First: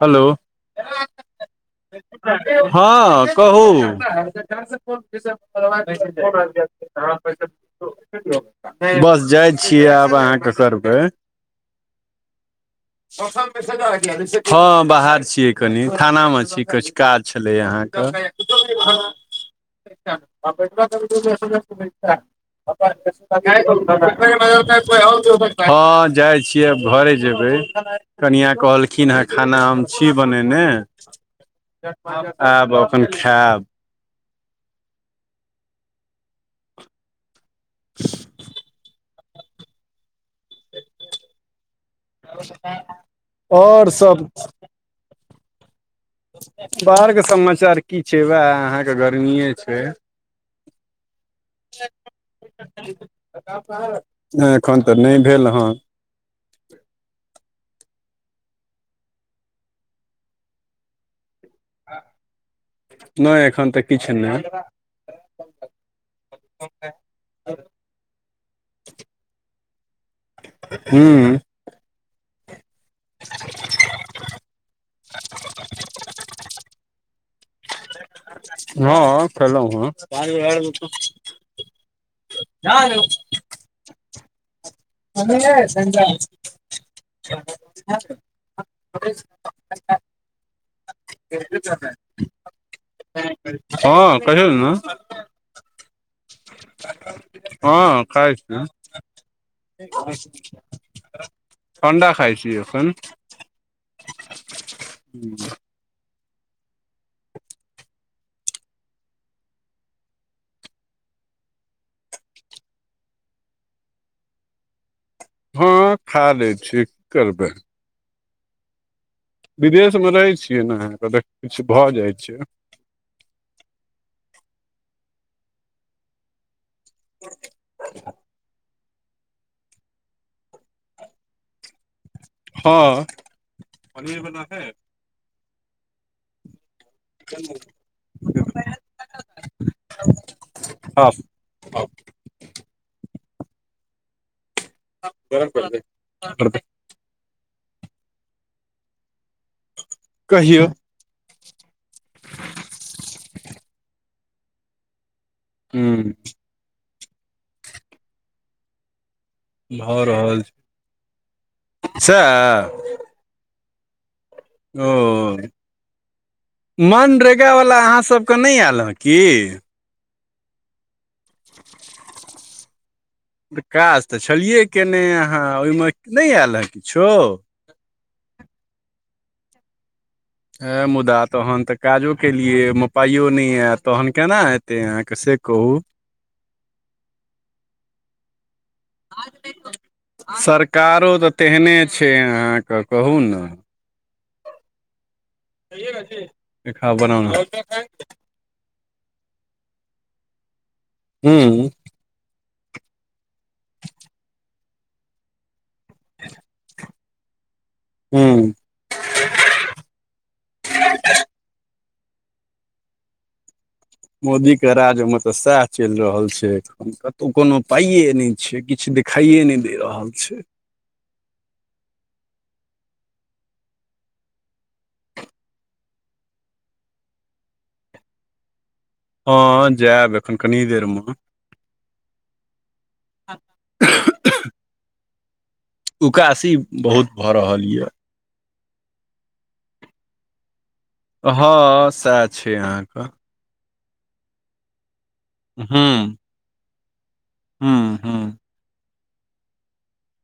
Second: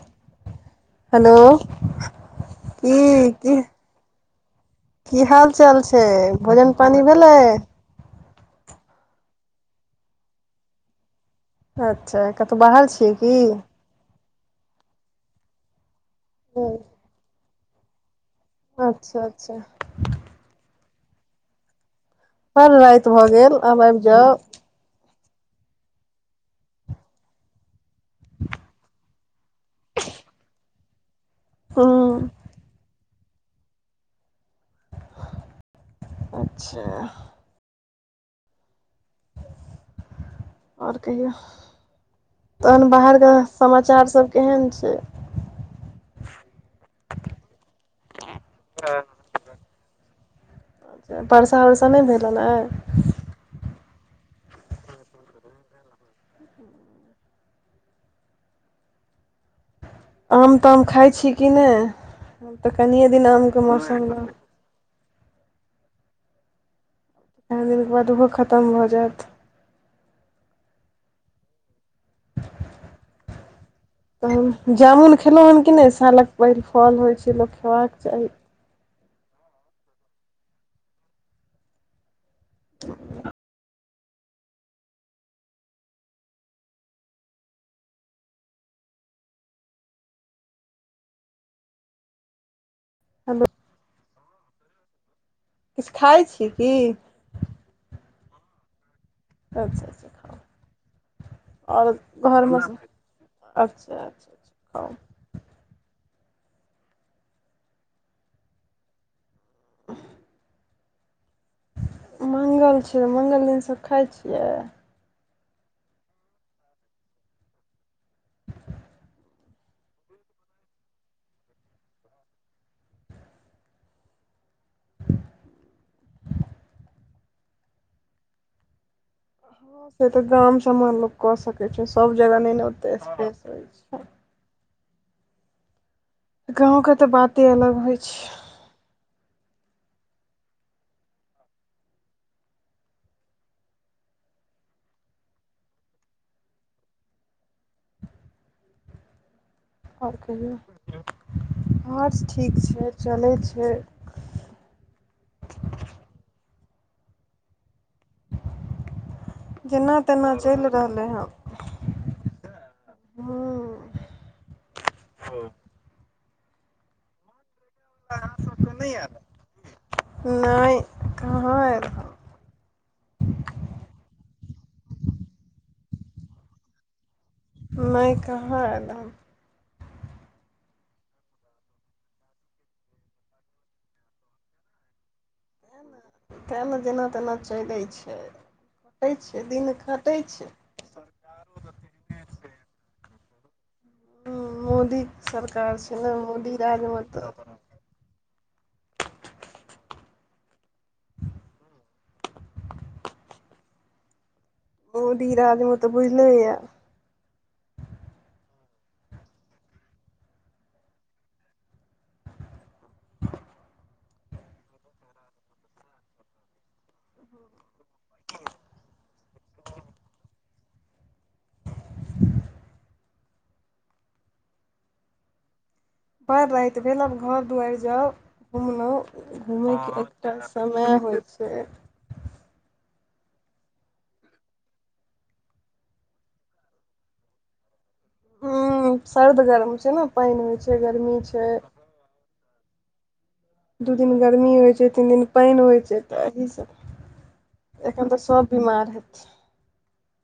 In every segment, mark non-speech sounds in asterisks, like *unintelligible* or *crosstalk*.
Hello hello हाँ की की कहू की हाल चाल छै? भोजन पानि भेलै? बस जाइ छियै आब अहाँके करबै। अच्छा कतहु बाहर छियै की? हँ बाहर छियै कनि थानामे छी किछु काज छलै अहाँके। अच्छा अच्छा *unintelligible* *unintelligible* बड़ हँ राति भऽ गेल आब आबि जाउ जाइ छियै घरे जेबै। कनिया कहलखिन ह, खाना हम छी बनेने, हूँ आब अपन खेएब अच्छा खालि आओर कहियौ तहन बाहर घरक समाचार सब केहन छै। बाहरके समाचार की छै वएह अहाँके गर्मीए छै। वर्षा उरसा नहि भेलन अय? नै एखन तऽ नहि भेल हन। खालि आम ताम खाइ छी कि नहि तऽ कनिये दिन नहि आमके एखन तऽ मौसम किछु रह नहि *unintelligible* चारि दिनके बाद ओहो खतम भऽ जायत। हूॅं। खालि किसस इलिये तहन जामुन खेललहुँ हन कि नहि सालक परि फल होइ छै लोक खयबाक चाही। हँ खेलै ह। जा लौ। *inaudible* *unintelligible* *unintelligible* हँ कहियोन न। किछ खाइ छी की? हँ खाइ छियै। अच्छा अच्छा खाउ *unintelligible* आओर अंडा खाइ छी घरमे एखन। अच्छा अच्छा खाउ। छू उफुह मंगल छिय मंगल दिनसँ खाइत छियै? हँ खा लै छी की करबै। खालि विदेशमे रहै छियै नऽ त ओत किछ भऽ जाइ छै खालि से तऽ गाँम सब मे लोक कऽ सकै छै सभ जगह नै न ओते हँ स्पेस होइ छै। पनीर बना दे गाँवके तऽ बाते अलग होइ छै। *unintelligible* अऊ कर परतै करबै। आओर कहियौ आरस ठीक छै चलै छै। ह्म। जेना भऽ तेना रहल छै चलि रहलै हँ सएह हू। ओ मनरेगावला अहाँ सभके नहि आयल हँ की? नहि कहाॅं एलह। पर काज तऽ छलियै कने अहाँ ओहिमे नहि आयल हे किछो। नहि कहाँ ऐल ए। हे मुदा तहन तऽ काजो केलियै येमे पाइयो नहि आय तहन केना हेतै अहाँके से कहू। ते ने जेना तेना चलै छै पेट छै दिन खटै छै। कारो तऽ तेहने छै अहाँक कहू न। हूं मोदी सरकार छै ने मोदी राजमे तऽ तखन हू *inaudible* मोदी राज मे तऽ बुझलेए। हु *unintelligible* मोदी के राज्य मे तऽ सएह चलि रहल छै। कतहु कोनो पाइए नहि छै किछ देखाइए नहि दे रहल छै। बर राति भेल आब घर दुआरि जाउ हँ घुमलहुँ। घुमयके *unintelligible* जायब एकटा एखन कनि देर समय मे होइ छै *unintelligible* उकासी बहुत भ रहल यए। हां सर्द गरम छै ने पानि होइ छै। गर्मी छै हँ सएह छै अहाँके दू दिन गर्मी होइत छै तीन दिन पानि होइत छै हूँ तऽ येह सभ हूँ एखन तऽ हूँ सभ बिमार हेतै छे।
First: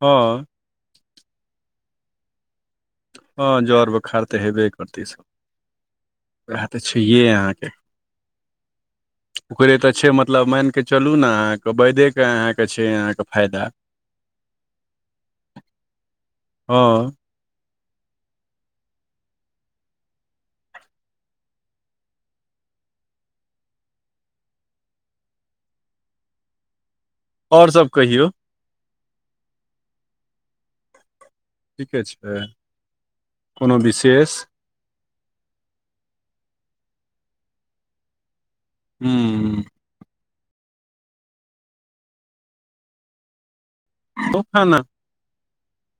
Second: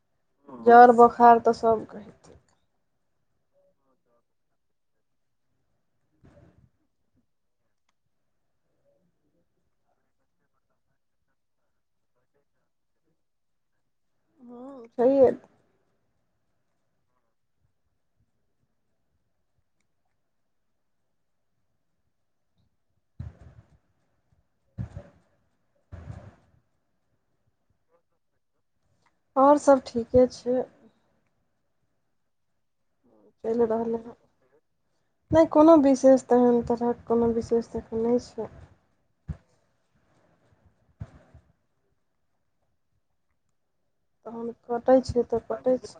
हँ जर बोखार तऽ सब कहे। हँ जर बोखार तऽ हेबे करतै सब। वएह तऽ छहे अहाँके ओकरे तऽ छै मतलब मानि कऽ चलू ने अहाँके वैदेके अहाँके छै अहाँके फायदा। हँ सही हये। *unintelligible* हँ ओर सभ कहियौ? ओर सब ठीके छै। ठीके छै? चल कोनो रहल ए। विशेष नहि कोनो विशेष त एहन तरहक कोनो विशेष एखन नहि छै। ह्म्म तखन खाना कटै छियै तऽ कटै छै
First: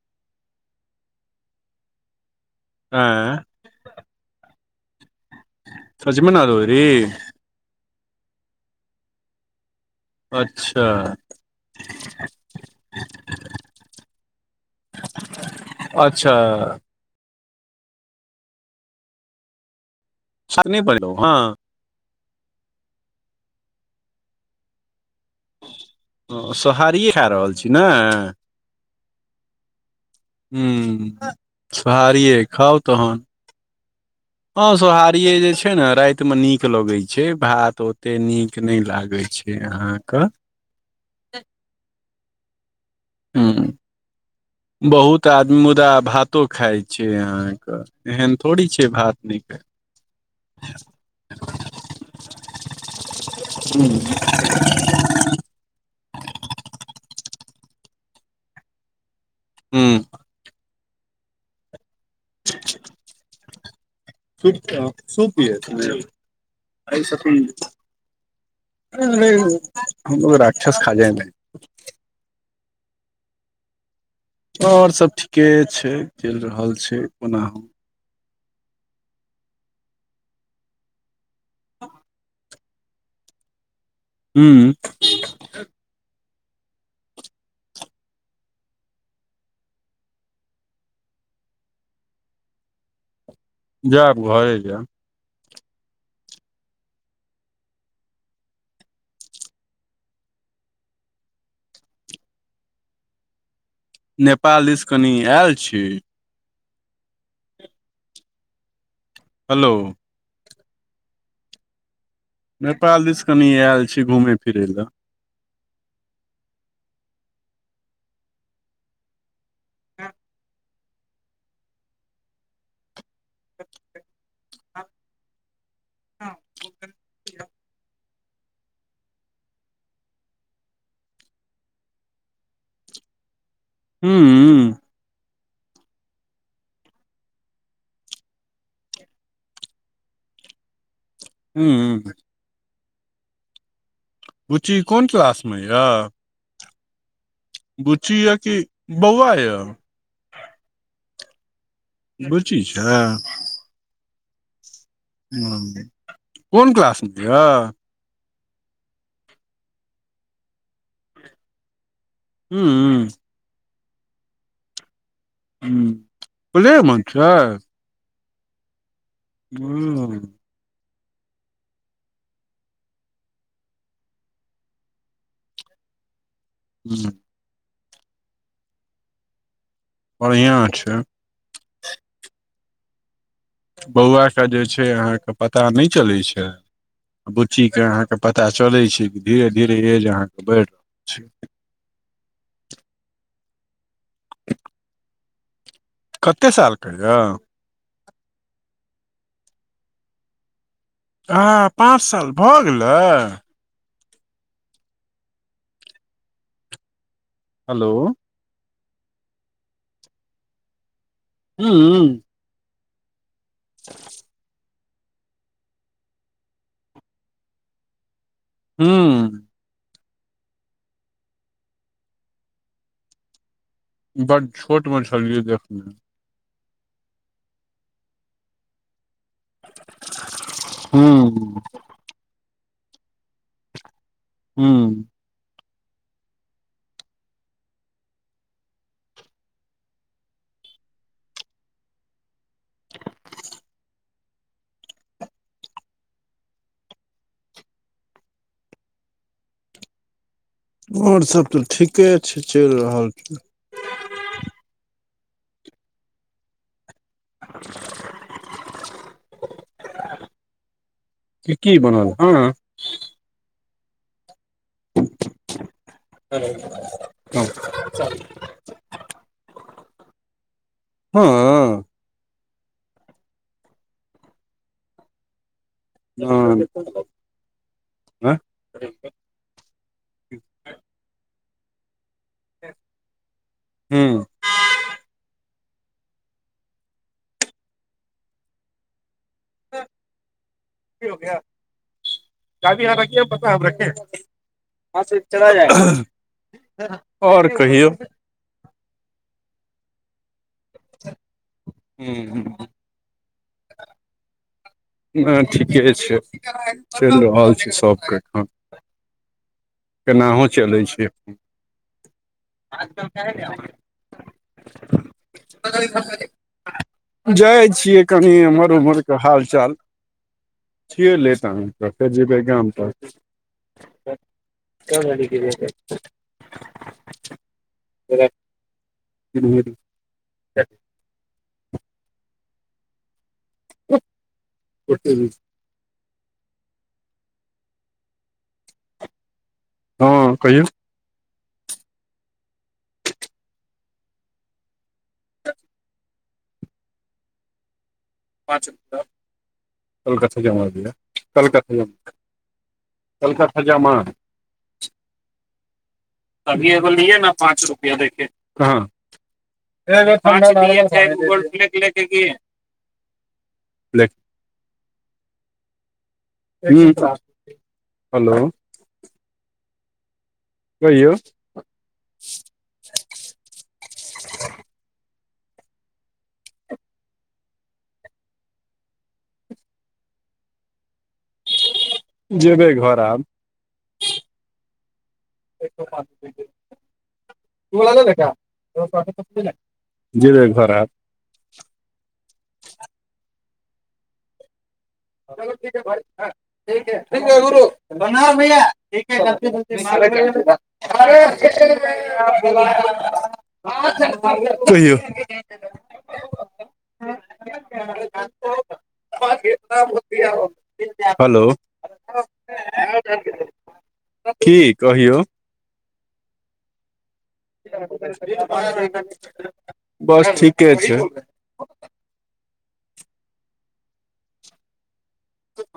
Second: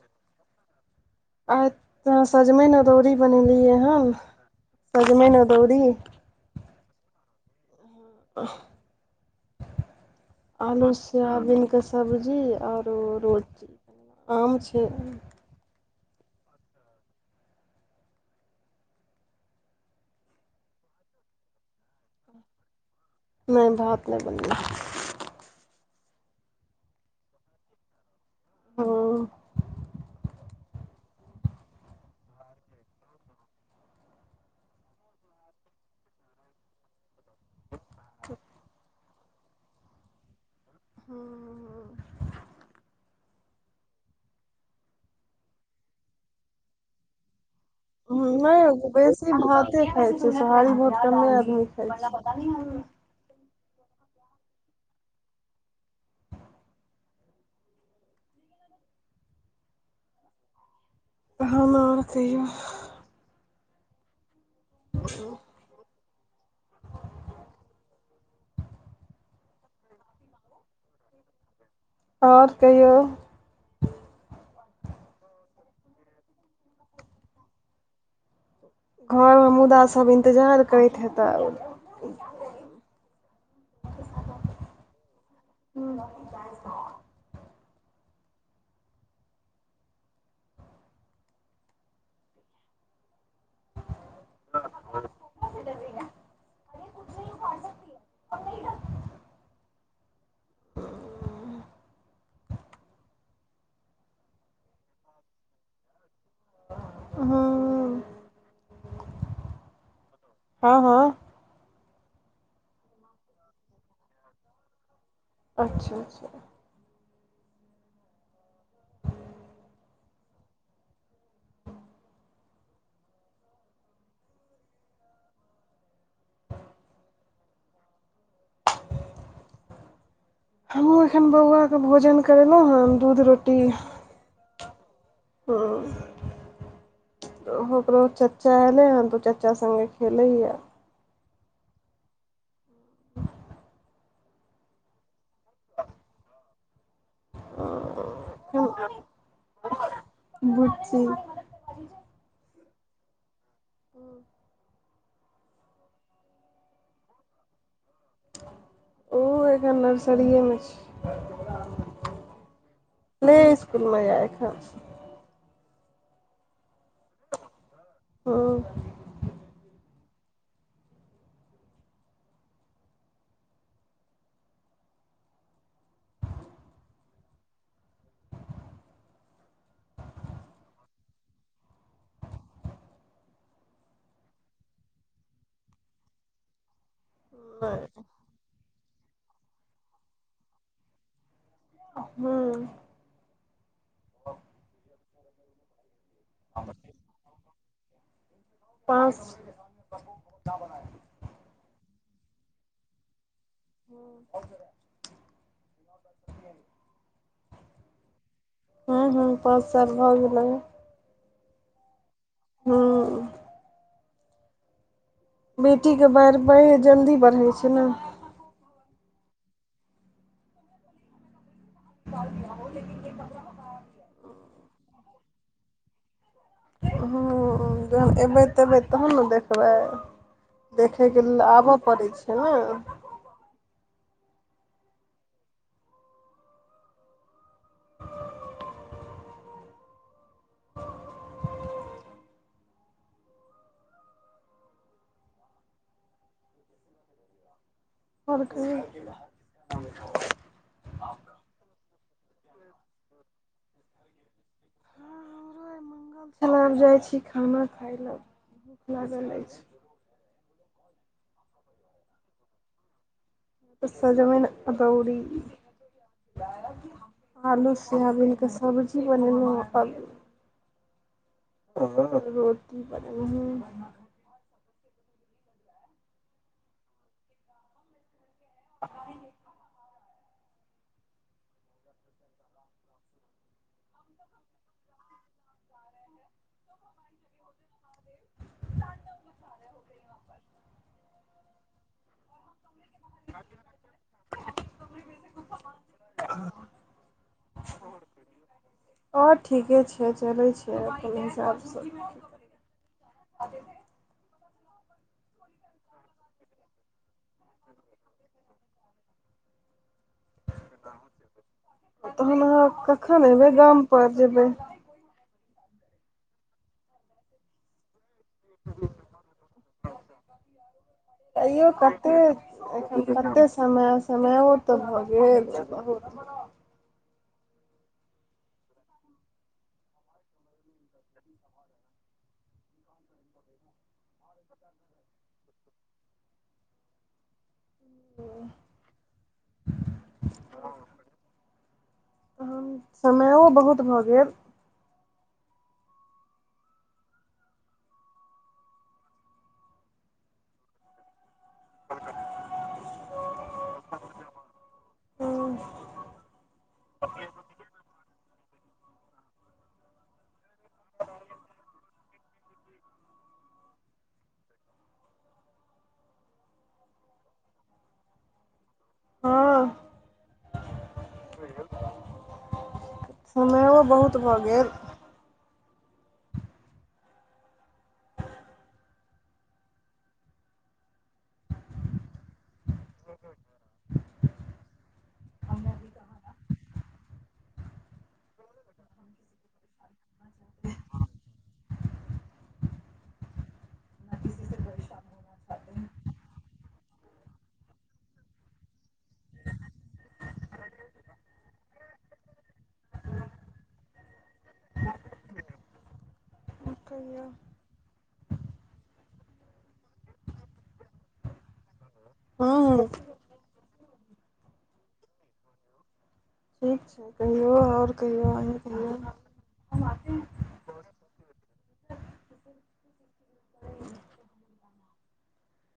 आइ तऽ सजमनि अदौरी आँय बनेलियै हं सजमनि अदौरी। सजमन अदौरी आ अच्छा आलू सोयाबिनके सब्जी आ ओरो रोटी। आम छै। अच्छा सा ने पड़ हँ। नहि भात नहि बनैला सोहारिए खा रहल छी ने। ओ ह सोहारिेये खाउ तहन। हां सोहारिये जे छै ने राति में नीक लगे छै भात ओते नीक न लागे छै। अहाँक हँ हूं बहुत आदमी मुदा भातो खाय छैय अहां के। नेय बेसी भाते खाइ छैय सोहारी बहुत कमे आदमी खाय छैय। हूं। हूं। हम-अहा तहियौ ठीक छैय हां सूप पिएं छी एही स पी। *unintelligible* हमरो राक्षस खा जा रहै। *inaudible* और कहियौ। और सब ठीके छैय चैल रहल छैय कोना हूं। घर मे मुदा सब इन्तजार करैत हेता। हूं-हूं। हूं मम्मी जाय छौ। जायब घरे जैब। *unintelligible* हूं। नेपाल दीस कनि ऐल छी। हां। हेलो। हां-हां। नेपाल दिस कनी ऐल छी घुमेय-फिरैय लऽ। अच्छा-अच्छा। हां। हमहूं एखन बौआ के भोजन करेलौं हन दूध रोटी। हूं। हूं। हं। ओहो ओकरो चच्चा एलै हन तऽ चच्चा संगे खेलैय या। हूं। बुच्ची कोन क्लास मे या। बुच्ची य कि बौवा य। बुच्ची बुचची छैय। हूं। हां कोन क्लास मे य। ओ एखन नर्सरीए मे छैय। हूं। प्ले स्कूल मे या एखन। हूं प्ले मे छैय। हूं। हूं। *inaudible* बढ़ियां छैय। बौआके जे छैय अहाँके पता नेय चलै छैय बुच्चीके अहाँके पता चलै छैय कि धीरे-धीरे ऐज अहाँके बेढ़ रहल छैय। हूँ। कते साल के हेया। पाँच हँ पाँच साल भऽ गेलै? *inaudible* हेलो हूँ हूँ पाँच साल भऽ गेलै। हूं हूं बेटीके पैर बाढ़ि पढ़ जल्दी बढ़ै छै ने ह्म्म *inaudible* बड छोट म छलैये देखने ह्म्म जब एबै तबै तऽनू देख बे, देखैके लेल हूँ आबऽ पड़ैत छै ने? हूँ *inaudible* *unintelligible* आओर सब तऽ ठीके छै, चलि रहल छी। चला अब जाय छी खाना खाय ल, भूख लागल अइच। की की बनल हँ स जमीन अदौड़ी, हँ आलू सोयाबीनके सब्जी क *unintelligible* बनल हाँ रोटी *unintelligible* ब हां अंये? हुं *unintelligible* आओर कहियौ? और ठीके छै, चलै छै अपन हिसाबसँ हूँ न ठीके छै, *unintelligible* चलि रहल छी सबके एठन केनाहु चलै छै। तहन अहाँ कखन एबै गामपर जेबै जाइ छीये। कनि एमहर उमहरके हाल चाल छियै लेत तैयो अहाँके फेर कते जेबै गाम तक कते समय समय तऽ भऽ गेल बहुत *inaudible* *inaudible* ओ हँ कहियौ? समयो बहुत भ गेल। पाँच मिन कलकथा जमा दै कलकथा जमा कलका खजामा गेल *unintelligible* *unintelligible* *unintelligible* हेलो। हँ। कहियौ। समयो बहुत भ गेल। जेबै घर आब। *unintelligible* जी देख *unintelligible* प्रणाम भैया। ठीक *unintelligible* कहियो। और कहियौ। हलो। हूँ की कहियो। ठीक छैय। बस ठीके छैय।